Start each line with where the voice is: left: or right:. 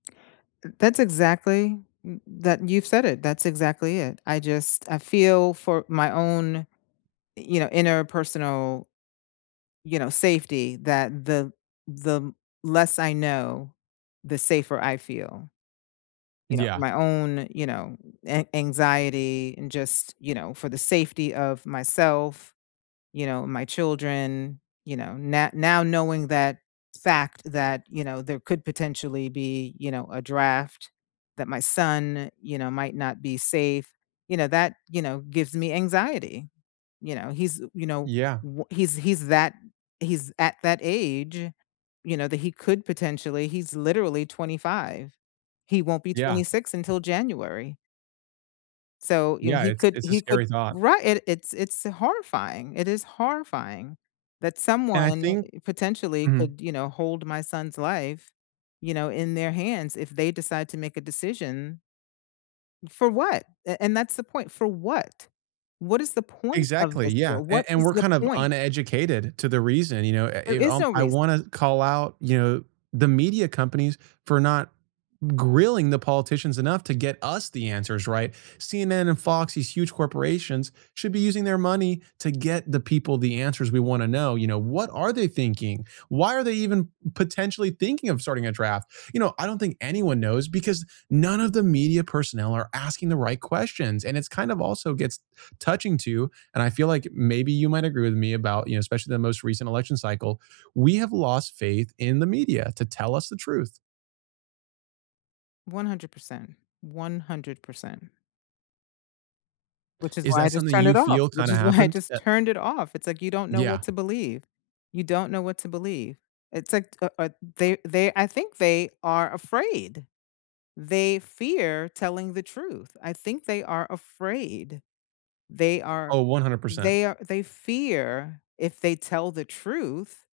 left: Th that's exactly m that you've said it, that's exactly it, I just I feel for my own, you know, interpersonal you know, safety that the the less I know, the safer I feel. You know, for
right: Yeah.
left: my own, you know, an anxiety and just, you know, for the safety of myself, you know, my children, you know, no now knowing that fact that, you know, there could potentially be, you know, a draft that my son, you know, might not be safe, you know, that, you know, gives me anxiety. You know, he's, you know,
right: Yeah.
left: w he's he's that he's at that age, you know, that he could potentially he's literally 25. He won't be
right: Yeah.
left: 26 until January. So, you know,
right: Yeah,
left: he
right: it's
left: could
right: it's a
left: he could
right: scary thought.
left: Right, it it's it's horrifying, it is horrifying that
right: And I
left: someone,
right: think
left: potentially,
right: Mhm.
left: could, you know, hold my son's life, you know, in their hands if they decide to make a decision for what, a and that's the point, for what? What is the point of
right: Exactly,
left: this
right: yeah,
left: war,
right: and
left: what
right: and
left: is
right: we're
left: the
right: kind of
left: point?
right: uneducated to the reason, you know? I I
left: There is
right: um,
left: no
right: I
left: reason.
right: wanna call out, you know, the media companies for not grilling the politicians enough to get us the answers, right? CNN and Fox, these huge corporations, should be using their money to get the people the answers we wanna know, you know, what are they thinking? Why are they even potentially thinking of starting a draft? You know, I don't think anyone knows because none of the media personnel are asking the right questions, and it's kind of also gets touching to and I feel like maybe you might agree with me about, you know, especially the most recent election cycle, we have lost faith in the media to tell us the truth.
left: 100%. 100%. Which is
right: Is
left: why I
right: that
left: just
right: something
left: turned it
right: you
left: off,
right: feel
left: which
right: kinda
left: is why I
right: happened?
left: just
right: Eh
left: turned it off, it's like you don't know
right: Yeah.
left: what to believe. You don't know what to believe. It's like, u o the they I think they are afraid. They fear telling the truth, I think they are afraid. They are
right: Oh, 100%.
left: they a they fear if they tell the truth